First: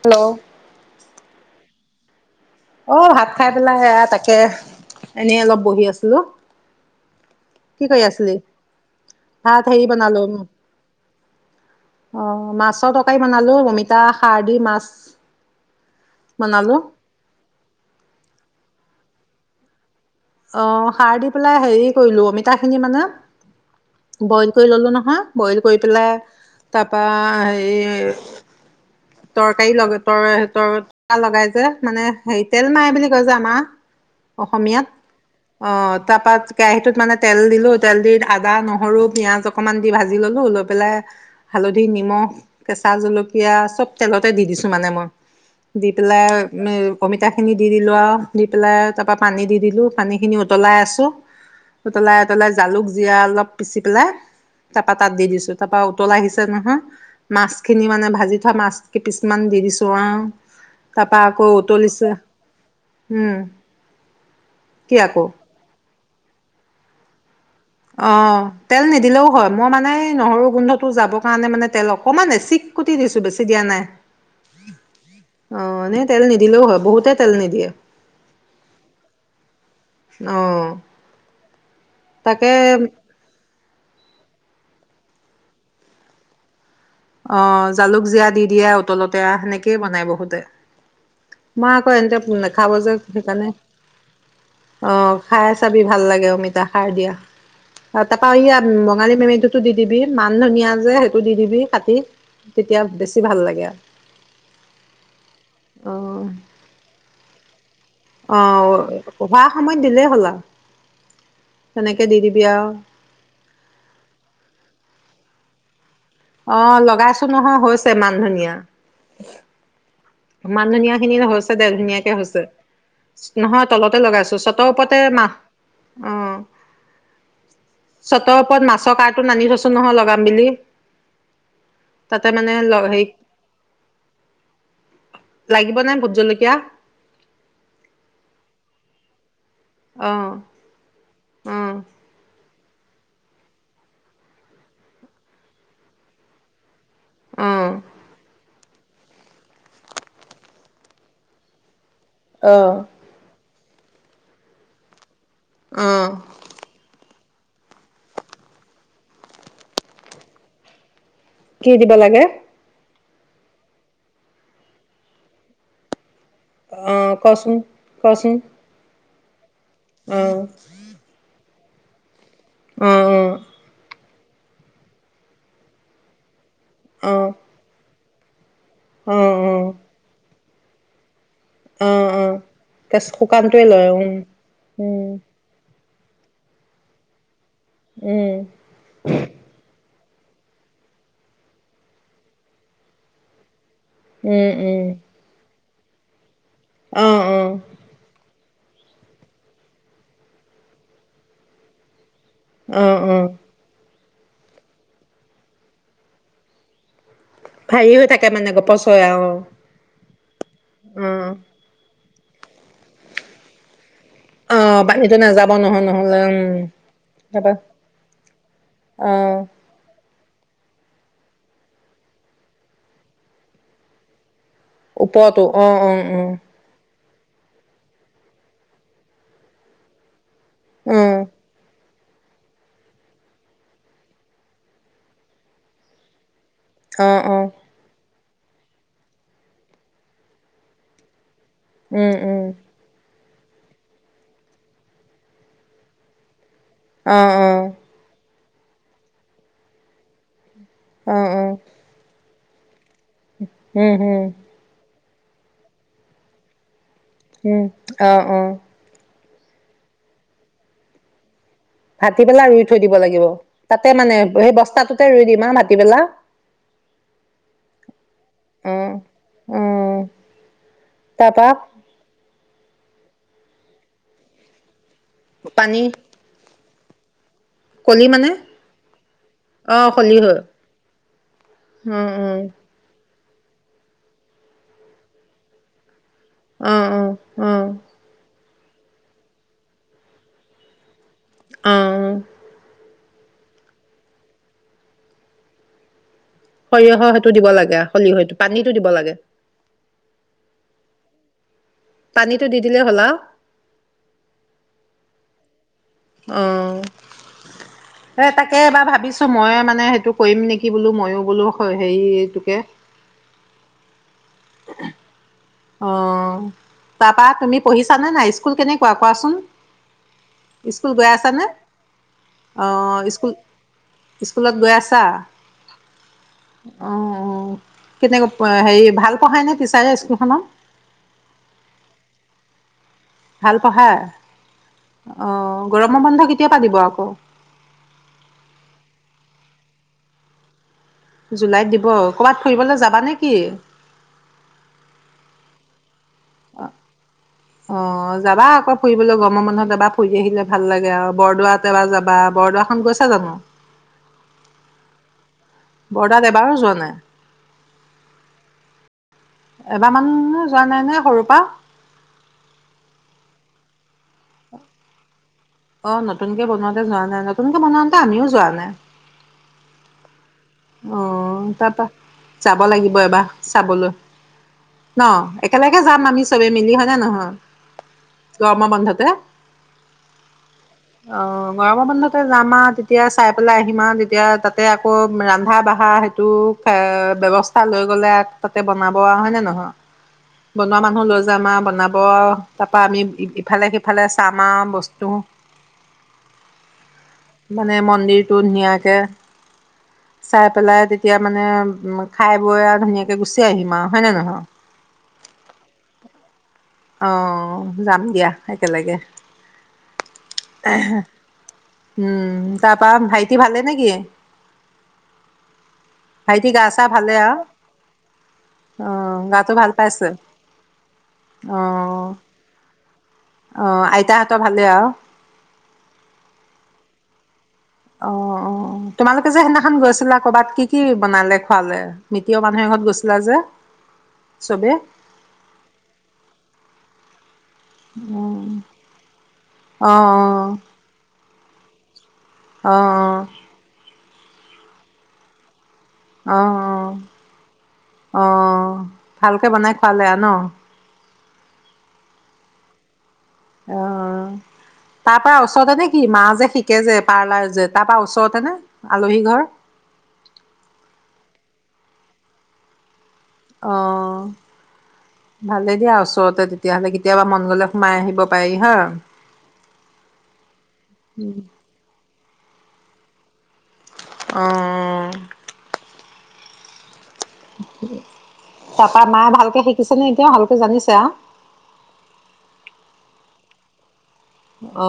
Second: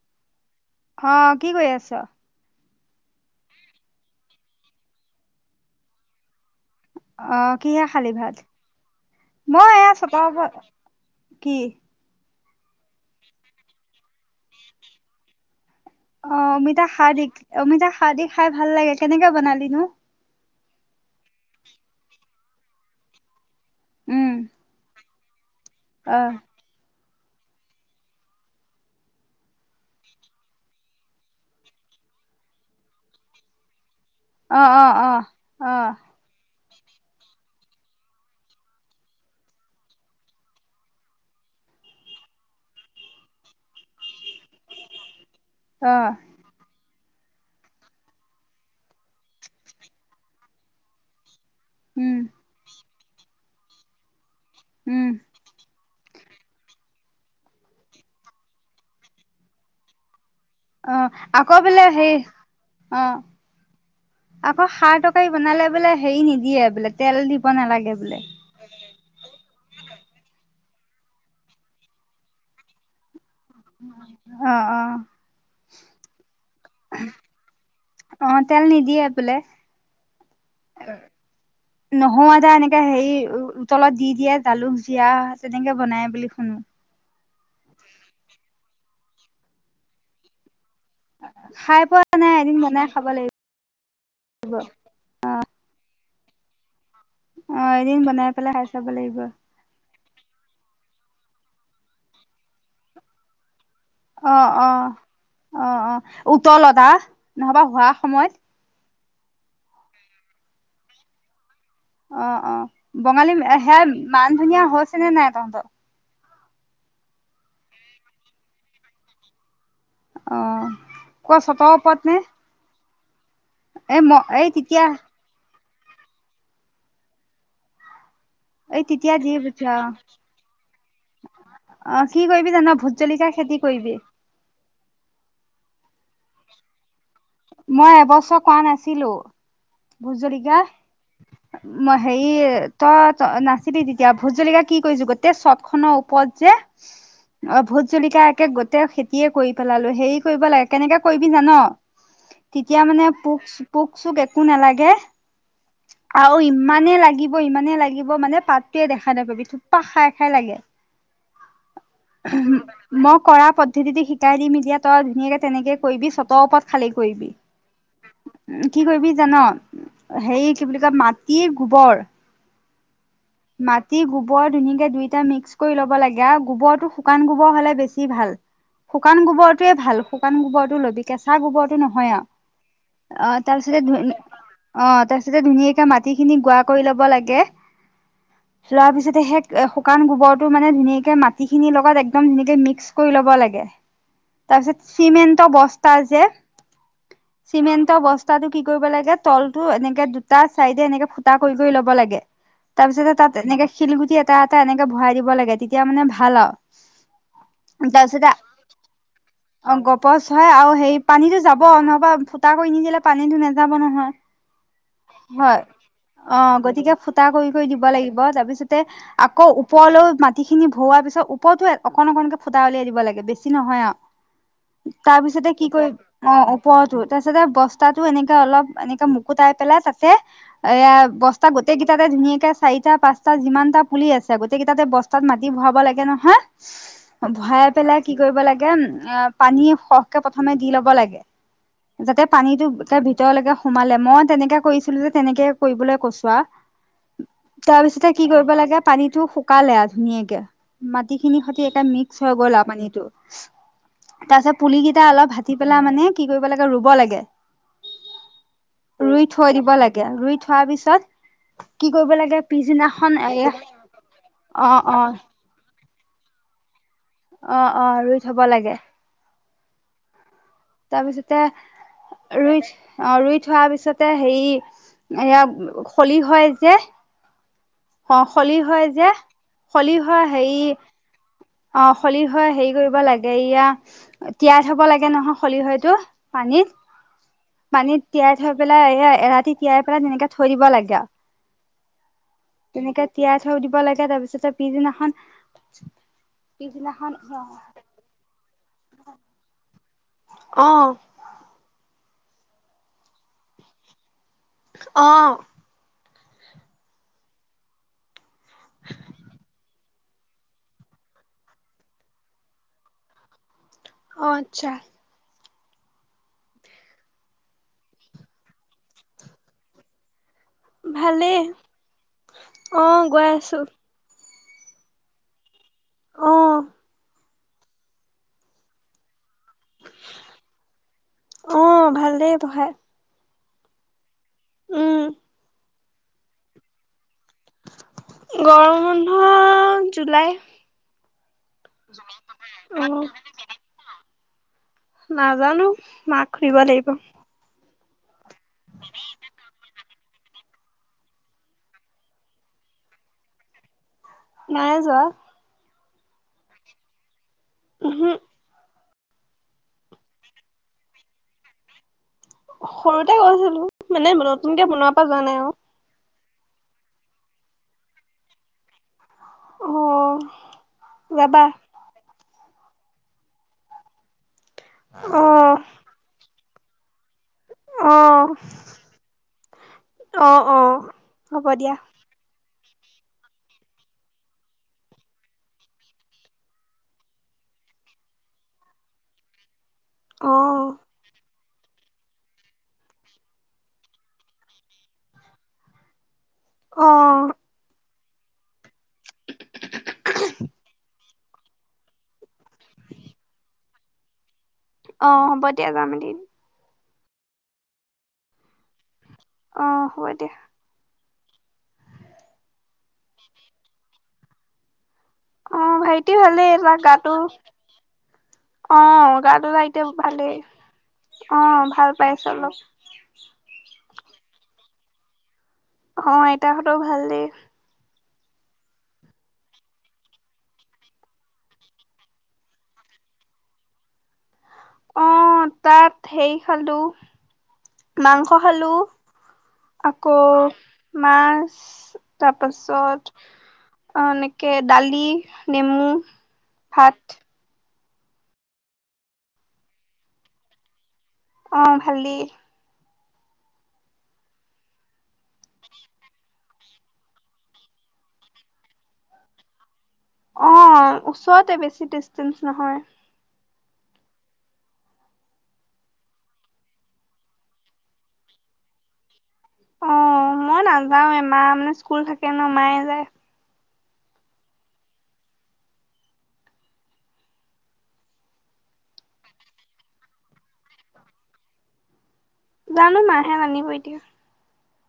Hello অ কি কৰি আছ? অ ভাত খাই পেলাই সেয়া তাকে এনেই অলপ বহি আছিলো। অ কি কিহে কৰি খালী আছিলি ভাত? ভাত মই হেৰি এয়া বনালো ছটৰ উপ কি? অ' মাছৰ তৰকাৰি বনালো। অমিতা খাৰ দি মাছ অ' বনালো অমিতা হাইবিদ- অমিতা হাইবিদ খাই ভাল লাগে। কেনেকে বনালি নো? অ খাৰ দি পেলাই হেৰি কৰিলো অমিতা খিনি মানে উম বইল কৰি ললো নহয়। বইল কৰি পেলাই অ তাৰ পা হেৰি তৰকাৰী লগত তৰ - তৰ - তৰকা লগাই যে মানে হেৰি তেল মাৰে বুলি কয় যে আমাৰ অ' অসমীয়াত অ' অ'। অ' তাৰপা কেৰাহীটোত মানে তেল দিলো। তেল দি আদা নহৰু পিয়াজ অকমান দি ভাজি ললো, লৈ পেলাই হালধি, নিমখ, কেঁচা জলকীয়া, চব তেলত তেলতে দি দিছো মানে মই। দি অ পেলাই অমিতাখিনি দি দিলোঁ আৰু দি পেলাই তাৰপৰা পানী দি দিলোঁ। পানী খিনি উতলাই আছো। উম উতলাই উতলাই জালুক- জিৰা অলপ পিচি পেলাই তাৰ পা উম তাত দি দিছোঁ। তাৰ পা উতলাই আহিছে। তেন্তে নহয় মাছ খিনি মানে ভাজি থোৱা মাছ কিপিছমান দি দিছো আৰু। অ' তাৰপা আকৌ বোলে উতলিছে হেৰি উম অ' আকৌ কি খাৰ আকৌ তৰকাৰী বনালে বোলে হেৰি নিদিয়ে বোলে তেল দি অ'। তেল নিদিলেও হয়। মই মানে নহৰু গোন্ধটো যাবৰ কাৰণে মানে তেল অকমান এচিক কুটি দিছো। বেছি দিয়া নাই। অ অ অ' এনেই তেল নিদিলেও হয়। বহুতে তেল নিদিয়ে। অ তেল নিদিয়ে বোলে অ নহৰু তাকে আদা এনেকে হেৰি তলত দি দিয়ে জালুক, জিৰা। তেনেকে বনাই বুলি শুনো। অ' জালুক জিৰা দি দিয়ে উতলতে অ সেনেকেই বনাই বহুতে। মই খাই আকৌ পোৱা এতে নাই এদিন নেখাব বনাই যে খাব লাগিব সেইকাৰণে। অ' খাই চাবি ভাল লাগে। তাকে অমিতা সাৰ দিয়া। অ', এদিন তাৰাপা বনাই পেলাই ইয়া খাই চাব বঙালী লাগিব। মেমিটোতো দি দিবি। মান ধুনীয়া যে সে টো দি দিবি। কাটি তেতিয়া বেছি ভাল লাগে অ অ' অ'। অ' অ'। উতলতা নহবা হোৱা সময়ত। অভাৰ সময়ত দিলেই হ'ল আৰু। তেনেকে দি দিবি অ' আৰু অ'। বঙালী সেয়া মান ধনীয়া হৈছ ছে নে নাই তহঁতৰ? অ'। লগাইছো নহয় হৈছে মান ধনীয়া। মান অ', ধুনীয়া খিনি ন ক' হৈছে দে চতৰ ওপৰত ধুনীয়াকে নে? হৈছে। নহয় তলতে এই ম লগাইছো এই চতৰ তেতিয়া ওপৰতে মাহ। অহ চতৰ ওপৰত এই মাছৰ তেতিয়া দি কাৰটোণ আনি থৈছো পঠিয়া অ', নহয় লগাম বুলি অ', কি তাতে কৰিবি মানে জান ভোট হেৰী জলকীয়া খেতি কৰিবি। লাগিব নাই ভোট জলকীয়া? মই এবছৰ কোৱা নাছিলো। অ অ ভূতজলকীয়া মই হেৰী, তই ত নাছিলি তেতিয়া ভোতজলকীয়া কি কৰিছো গোটেই চত খনৰ ওপৰত যে। অ ভোত জলকীয়া একে গতি তেওঁ খেতিয়ে কৰি পেলালো হেৰি কৰিব লাগে কেনেকে কৰিবি জান ন? অ তেতিয়া মানে পোক পোক চোক একো নালাগে। অ আৰু ইমানেই লাগিব ইমানেই লাগিব মানে পাতটোৱয়ে দেখা নাপাবি থোপা খাই খাই লাগে। কি দিব লাগে? মই কৰা পদ্ধতিটো শিকাই দিম এতিয়া তই ধুনীয়াকে তেনেকে কৰিবি চব তপৰত খালী অ কৰিবি কচোন কচোন উম কি কৰিবি জান অ সেই কি বুলি কয় মাটি গোবৰ অ অ মাত গক গোবৰ ধুনীয়াকে দুইটা মিক্স কৰি ল'ব লাগে। গা [unintelligible] গোবৰটো অ শুকান গোবৰ'লে বেছি কি ভাল? অ অ শুকান গোবৰটোয়ে ভাল। শুকান গোবৰটো লবি কেঁচা গোবৰটো অ নহয় আৰু অ শুকানটোৱে তাৰপিছতে লয় উম অ উম তাৰ পিছতে ধুনীয়াকে মাটি। গটিখিনি গুোৱা কৰি ল'ব লাগে? উম চোৱাৰ পিছতে সে। কাৰণ গোবৰটো মান ধুনীয়াকে? মাটি খিনি লগত একদম ধুনে মিক্স কৰি ল'ব লাগে। উম তাৰপিছত উম চিমেণ্ট বস্তা? তাৰজে। অ অ চিমে ত বস্তা। ফুটো কি কৰিব লাগে তলতো এনেকে দুটা চাইডে এনেকে ফুটা কৰি কৰি লব লাগে? অ তাৰপিছতে অ তাত এনেকে শিলগুটি। ফুতা এটা এনে বৰাই দিবাগে। এতিয়া মানে ভাল আও। ভাৰি হৈ থাকে মানে গপচৰ কৈ আৰু। পাঁচ। হয় আৰু সেই অ পানীতো যাব নহবা? ফুটাকৈ নিদিলে পানীটো নাযাব নহয়? অ পানীতো নাযাব হয় নহয় নহলে উম অ গতিকে ফুটা কৰি তাৰপা কৰি দিব লাগিব তাৰ পিছতে অ আকৌ ওপৰলৈও মাটি? গুাটি খিনি ভোৱাৰ পিছত ওপৰতো অকন অকনকে ফুটা উলিয়াই দিব লাগে বেছি নহয় আৰু। তাৰ ওপৰতো পিছতে কি অ কৰিম অ ওপৰটোত? তাৰপিছতে বস্তাটো এনেকে অলপ এনেকে মুকুতাই পেলাই তাতে? এয়া অ অ বস্তা গোতেই গ। তাতে ধুনীয়াকে চাৰিটা পাঁচটা যিমানটা পুলি আছে গোটেইকেই তাতে বস্তা? তাত মাটি বৰাব লাগে নহয়? অ অ ভাইয় পেলাই? কি কৰিব লাগে পানী সহকে প্ৰথমে দি ল'ব লাগে? উম যাতে উম পানীতটো এ। তেওঁলকে সোমালে মই তেনেকে কৰিছিলো যে তেনেকে কৰিবলৈ কৈছো আ। অ অ তাৰপিছতে কি কৰিব? লাগে পানীতো শুকালে আছে? ধুনীয়া কে। অ অ মাটিখিনিৰ সৈ একে মিক্স। থৈ গ'লা পানীতো? উম উ এটা অলপ ভাটি পেলা মানে কি কৰিব লাগে ৰুব লাগে? উম অহ অহ। ৰুই থৈ দিব লাগে ৰুই থোৱাৰ পিছত কি কৰিব কাটি লাগে পেলাই ৰুই থৈ দিব পিছদিনাখন লাগিব এ তাতে মানে সেই অ বস্তু অ তাততে ৰুই দিম আবাদ ৰাতি বেলা অ অ ৰুই থব লাগে অ তাৰপিছতে তাৰপা ৰুই অ ৰুই থোৱাৰ পিছতে হেৰি পানী এয়া খলি হয় যে কলি অ মানে খলি হয় যে অ সলি খলি হয় হেৰি অ উম খলি উম হৈ হেৰি কৰিব লাগে গেৰিয়া তিয়াই থব লাগে নহয় ফলি হয়তটো পানীত অ অ অ পানীত তিয়াই থৈ পেলাই এই এৰাতি তিয়াই পেলাই তেনেকে থৈ দিব লাগে আৰু অহ এনেকে তিয়াই থৈ দিব লাগে তাৰ পিছতে পিছদিনাখন পিছদিনাখন সৰিয়হৰ‌ সেইটো দিব লাগে সৰিয়হ পানীত দিব লাগে অহ পানীটো দি দিলে হ'লা অহ অহ এই তাকে এবাৰ ভাবিছো মই মানে সেইটো কৰিম নেকি বোলো মইো বোলো হেৰিটোকে অ আত্ছা অ তাৰপা তুমি পঢ়িছানে নাই স্কুল কেনেকুৱা কোৱাচোন? স্কুল গৈ ভালেই আছানে অ অঁ গৈ স্কুল আছো স্কুলত গৈ আছা? অ অহ অ কেনেকে হেৰি ভাল পঢ়ায় নে টিচাৰে স্কুলখনৰ? অহ ভাল দেই পঢ়াই ভাল উম পঢ়াই অ গৰমৰ বন্ধ কেতিয়া পা দিব আকৌ? গৰম বন্ধ জুলাইত জুলাইত দিব কৰ'বাত ফুৰিবলৈ যাবা নেকি? নাজানো। মাক সুধিব লাগিব। অ যাবা আকৌ ফুৰিবলৈ গৰমৰ বন্ধত যাবা। ফুৰি আহিলে ভাল লাগে আৰু। বৰদোৱাত এবাৰ যাবা। বৰদোৱাখন গৈছা জানো? নাই যোৱা। বৰদোৱাত এবাৰো যোৱা নাই? উহো। এবাৰ মানো যোৱা নাই নে সৰুৰ পৰা? সৰুতে গৈছিলো মানে, নতুনকে বনোৱাৰ পৰা যোৱা নাই আৰু। অ নতুনকে বনোৱাতে যোৱা নাই, নতুনকে বনাওতে আমিও যোৱা নাই। অহ। অহ, তাৰপা যাব লাগিব এবাৰ চাবলৈ। ন অ একেলকে যাম আমি চবে মিলি হয় নে নহয়? অ গৰমৰ বন্ধতে। অহ, অ অ হ'ব দিয়া গৰমৰ বন্ধতে যাম আ তেতিয়া চাই পেলাই আহিম আৰু, তেতিয়া তাতে আকৌ ৰা ৰন্ধা-বাঢ়া সেইটো ব্যৱস্থা লৈ গ'লে তাতে বনাব আৰ, হয় নে নহয়? অ বনোৱা মানুহ লৈ যা যাম আও বনাব আও, তাৰপা আমি ইফালে-সিফালে চাম আৰু বস্তু অ মানে মন [unintelligible] টো নিয়াকে এতিয়া মানে খাই-বৈ আৰু ধুনীয়াকৈ গুচি আহিম আও। হয় নে নহয়? অ হ'ব দিয়া। যাম এদিন। অ', যাম দিয়া একেলগে। অ', হ'ব দিয়া। উম। তাৰপা ভাইটি ভালে নেকি? অ' ভাইটি ভালেই, গা তাৰ চা গাটো, ভালে আৰু অ' গাটো তাৰ এতিয়া ভালেই। অ অঁ, ভাল পাইছে অলপ। অঁ, আইতাহঁতৰ ভালেই আও? অ, আইতাহঁতৰো ভালেই। অ-অ-অ। তোমালোকে যে সেইদিনাখন গৈছিলা কৰ'বাত কি কি বনালে, খোৱালে? মিতিৰৰ মানুহ এঘৰত গৈছিলা যে! চবে অ', তাত সেই খালো মাংস উম খালো, অ', আকৌ অ', মাছ অ', তাৰপাছত অ কে দালি নেমু অ', অ', ভাত অ ভালকে বনাই খোৱালে আৰু ন অ ভালেই অহ তাৰ পৰা ওচৰতে নে কি মা যে শিকে যে পাৰ্লাৰ যে তাৰ পৰা ওচৰতেনে আলহী ঘৰ। অ ওচৰতে বেছি ডিচটেঞ্চ নহয়। অ ভালেই দিয়া ওচৰতে তেতিয়াহ'লে কেতিয়াবা মন গলে সোমাই আহিব পাৰি হয়। অ মই নাযাও এমাহ মানে স্কুল থাকে কিনো মায়ে যায়। অহ তাৰাপা মায়ে ভালকে শিকিছেনে এতিয়া ভালকে জানিছে আও জানো মাহাহে আানিব এতিয়া। অ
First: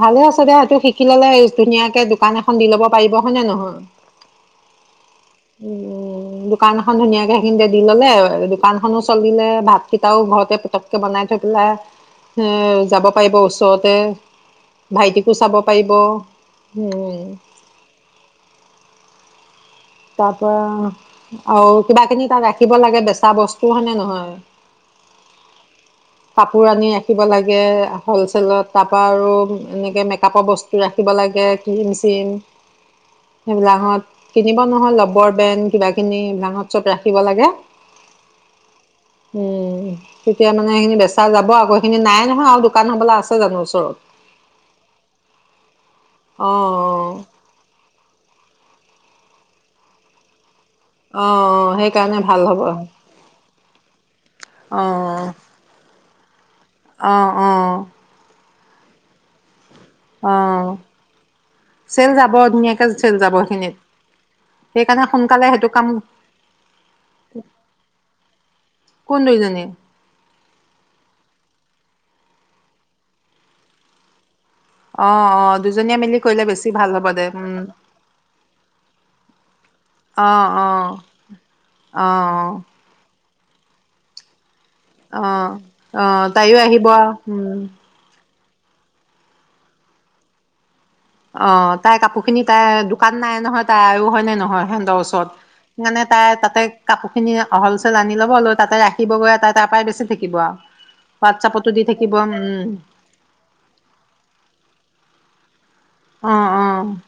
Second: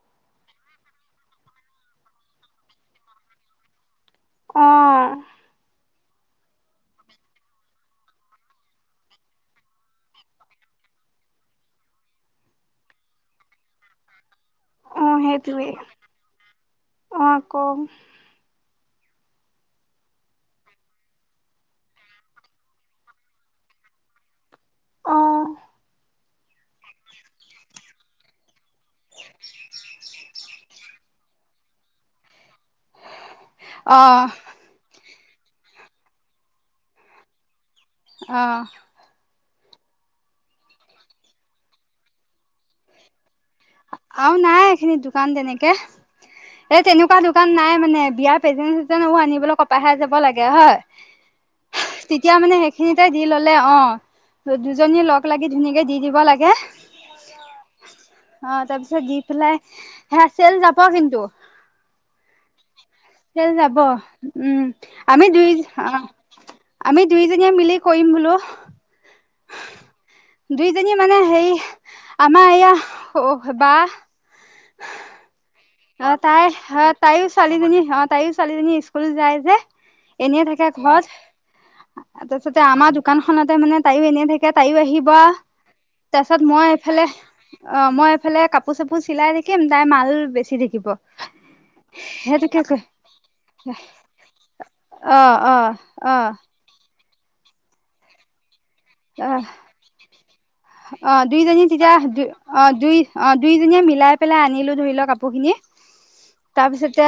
ভালে আছে দে এইটো শিকি ললে ধুনীয়াকে দোকান এখন দি ল'ব পাৰিব হয় নে নহয়। অ দোকান এখন ধুনীয়াকৈ সেইখিনিতে দি ল'লে দোকানখনো চলিলে ভাতকেইটাও ঘৰতে পটককৈ বনাই থৈ পেলাই যাব পাৰিব ওচৰতে অ' ভাইটিকো চাব সেইটোৱে পাৰিব। অ' আকৌ তাৰ পৰা আৰু কিবা কিনি তাত ৰাখিব লাগে বেচা বস্তু হয়নে নহয়। অ' কাপোৰ আনি ৰাখিব লাগে হলছেলত তাৰ পৰা আৰু এনেকে মেকপৰ বস্তু ৰাখিব লাগে কে কিৰিম চিৰিম অ' সেইবিলাকাকত কিনিব নহয় লবৰ কিবা খিনি ভাঙত চত ৰাখিব লাগে। অহ উম তেতিয়া নু মানে সেইিন বেচা যাব আকৌ সখিনি নাই নহয় আৰু দোকান হবলা আছে জানো ওচৰত আৰু নাই এইখিনি দোকান তেনেকে অ এই তেনেকুৱা দোকান নাই মানে বিয়াত প্ৰেজেন চি আনিবলৈ কপাহে যাব লাগে হয়। অ অ সেইকাৰণে তেতিয়া ভাল মানে হ'ব সেইখিনিতে দি ললে অ দুজনী লগ লাগি ধুনীয়াকে দি দিব লাগে কে অহ অহ অ তাৰ পিছত দিপে লাই অ চেল যাব ধুনীয়াকে চেল তেল সেইখিনিত যাব উম সেইকাৰণে আমি সোনকালে দুই সেইটো কাম অ আমি দুইজনীয়ে মিলি কৰিম বোলো। কোন দুইজনী দুইজনী মানে সেইৰি আম আয়া বা অ অ দুজনীয়ে অ মিলি কৰিলে তাই বেছি অ ভাল হ'ব তাইো দে উম ছোৱালীজনী অ তাইো ছোৱালীজনী স্কুল যায় যে অ এনে অ থাকে ঘৰত অ তাছতে আমাৰ দোকান । দুকাখনতে মানে তাইও এনেই থাকে । তাইও আহিবা অ অ তাৰপিছত তাইও মই আহিব এইফালে আৰু উম অ মই । ইফালে কাপোৰ চাপোৰ চিলাই থাকিম তাই মাল বেছি । কি দেখিব । অ তাইৰ কাপোৰ খিনি তাইৰ দোকান নাই নহয় তাইয়ো হয় নে নহয় সিহঁতৰ অ ওচৰত অ সেইকাৰণে অ তাই তাতে। কাপোৰ খিনি হল চেল আনি ল'ব লৈ। তাতে অ ৰাখিবগৈ তাই তাৰ পৰাই বেছি থাকিব আৰু। অ দুইজনী হোৱাটছআপতো দি তেতিয়া থাকিব দুই উম, অ দুই অ দুইজনীয়ে মিলাই পেলাই আনিলো ধৰি লওক আ । পহনীয়ে। অ', অ', তাৰপিছতে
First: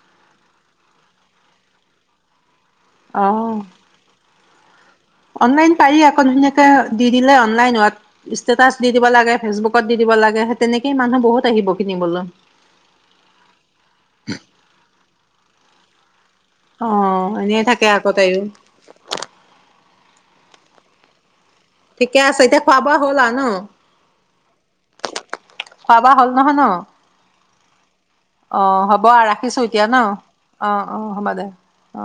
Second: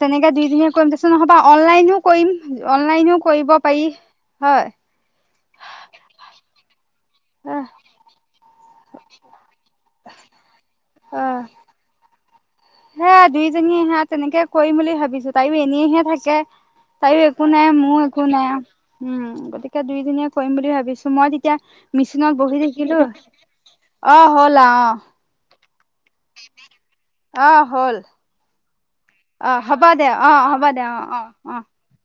তেনেকে। দুইজনীয়ে কৰিম পিছত হ'ব অনলাইনো কৰিম। অনলাইনও কৰিব অ'। পাৰি। হয় অনলাইন পাৰি আক ধুনিয়াকে । দি দিলে অ', অনলাইন ইচ ইষ্টেটাছ দি দিব লাগে ফেচবুকত। দি দিব লাগেহেঁতেন। সেই মানুহ বহুত আহিব কিনিবলৈ। হে দুইজনীয়ে হে তেনেকে কৰিম বুলি ভাবিছো তাইয়ো এ । এনেইহে থাকে। তাইও অ', একো এনেই নাই থাকে মোৰ আকৌ একো তাইও নাই উম গতিকে। তাকে দুইজনীয়ে কৰিম বুলি ভাবিছো মই তেতিয়া ঠিকে মিচিনত আছে বহি এতিয়া খোৱা বোৱা থাকিলো হ'ল আও ন অ', হ'ল অ', খোৱা বোৱা হ'ল নহয় ন। অ', হল । অ হ'ব। হ'ব ৰাখিছো এতিয়া ন অ অ হ'ব দে অ।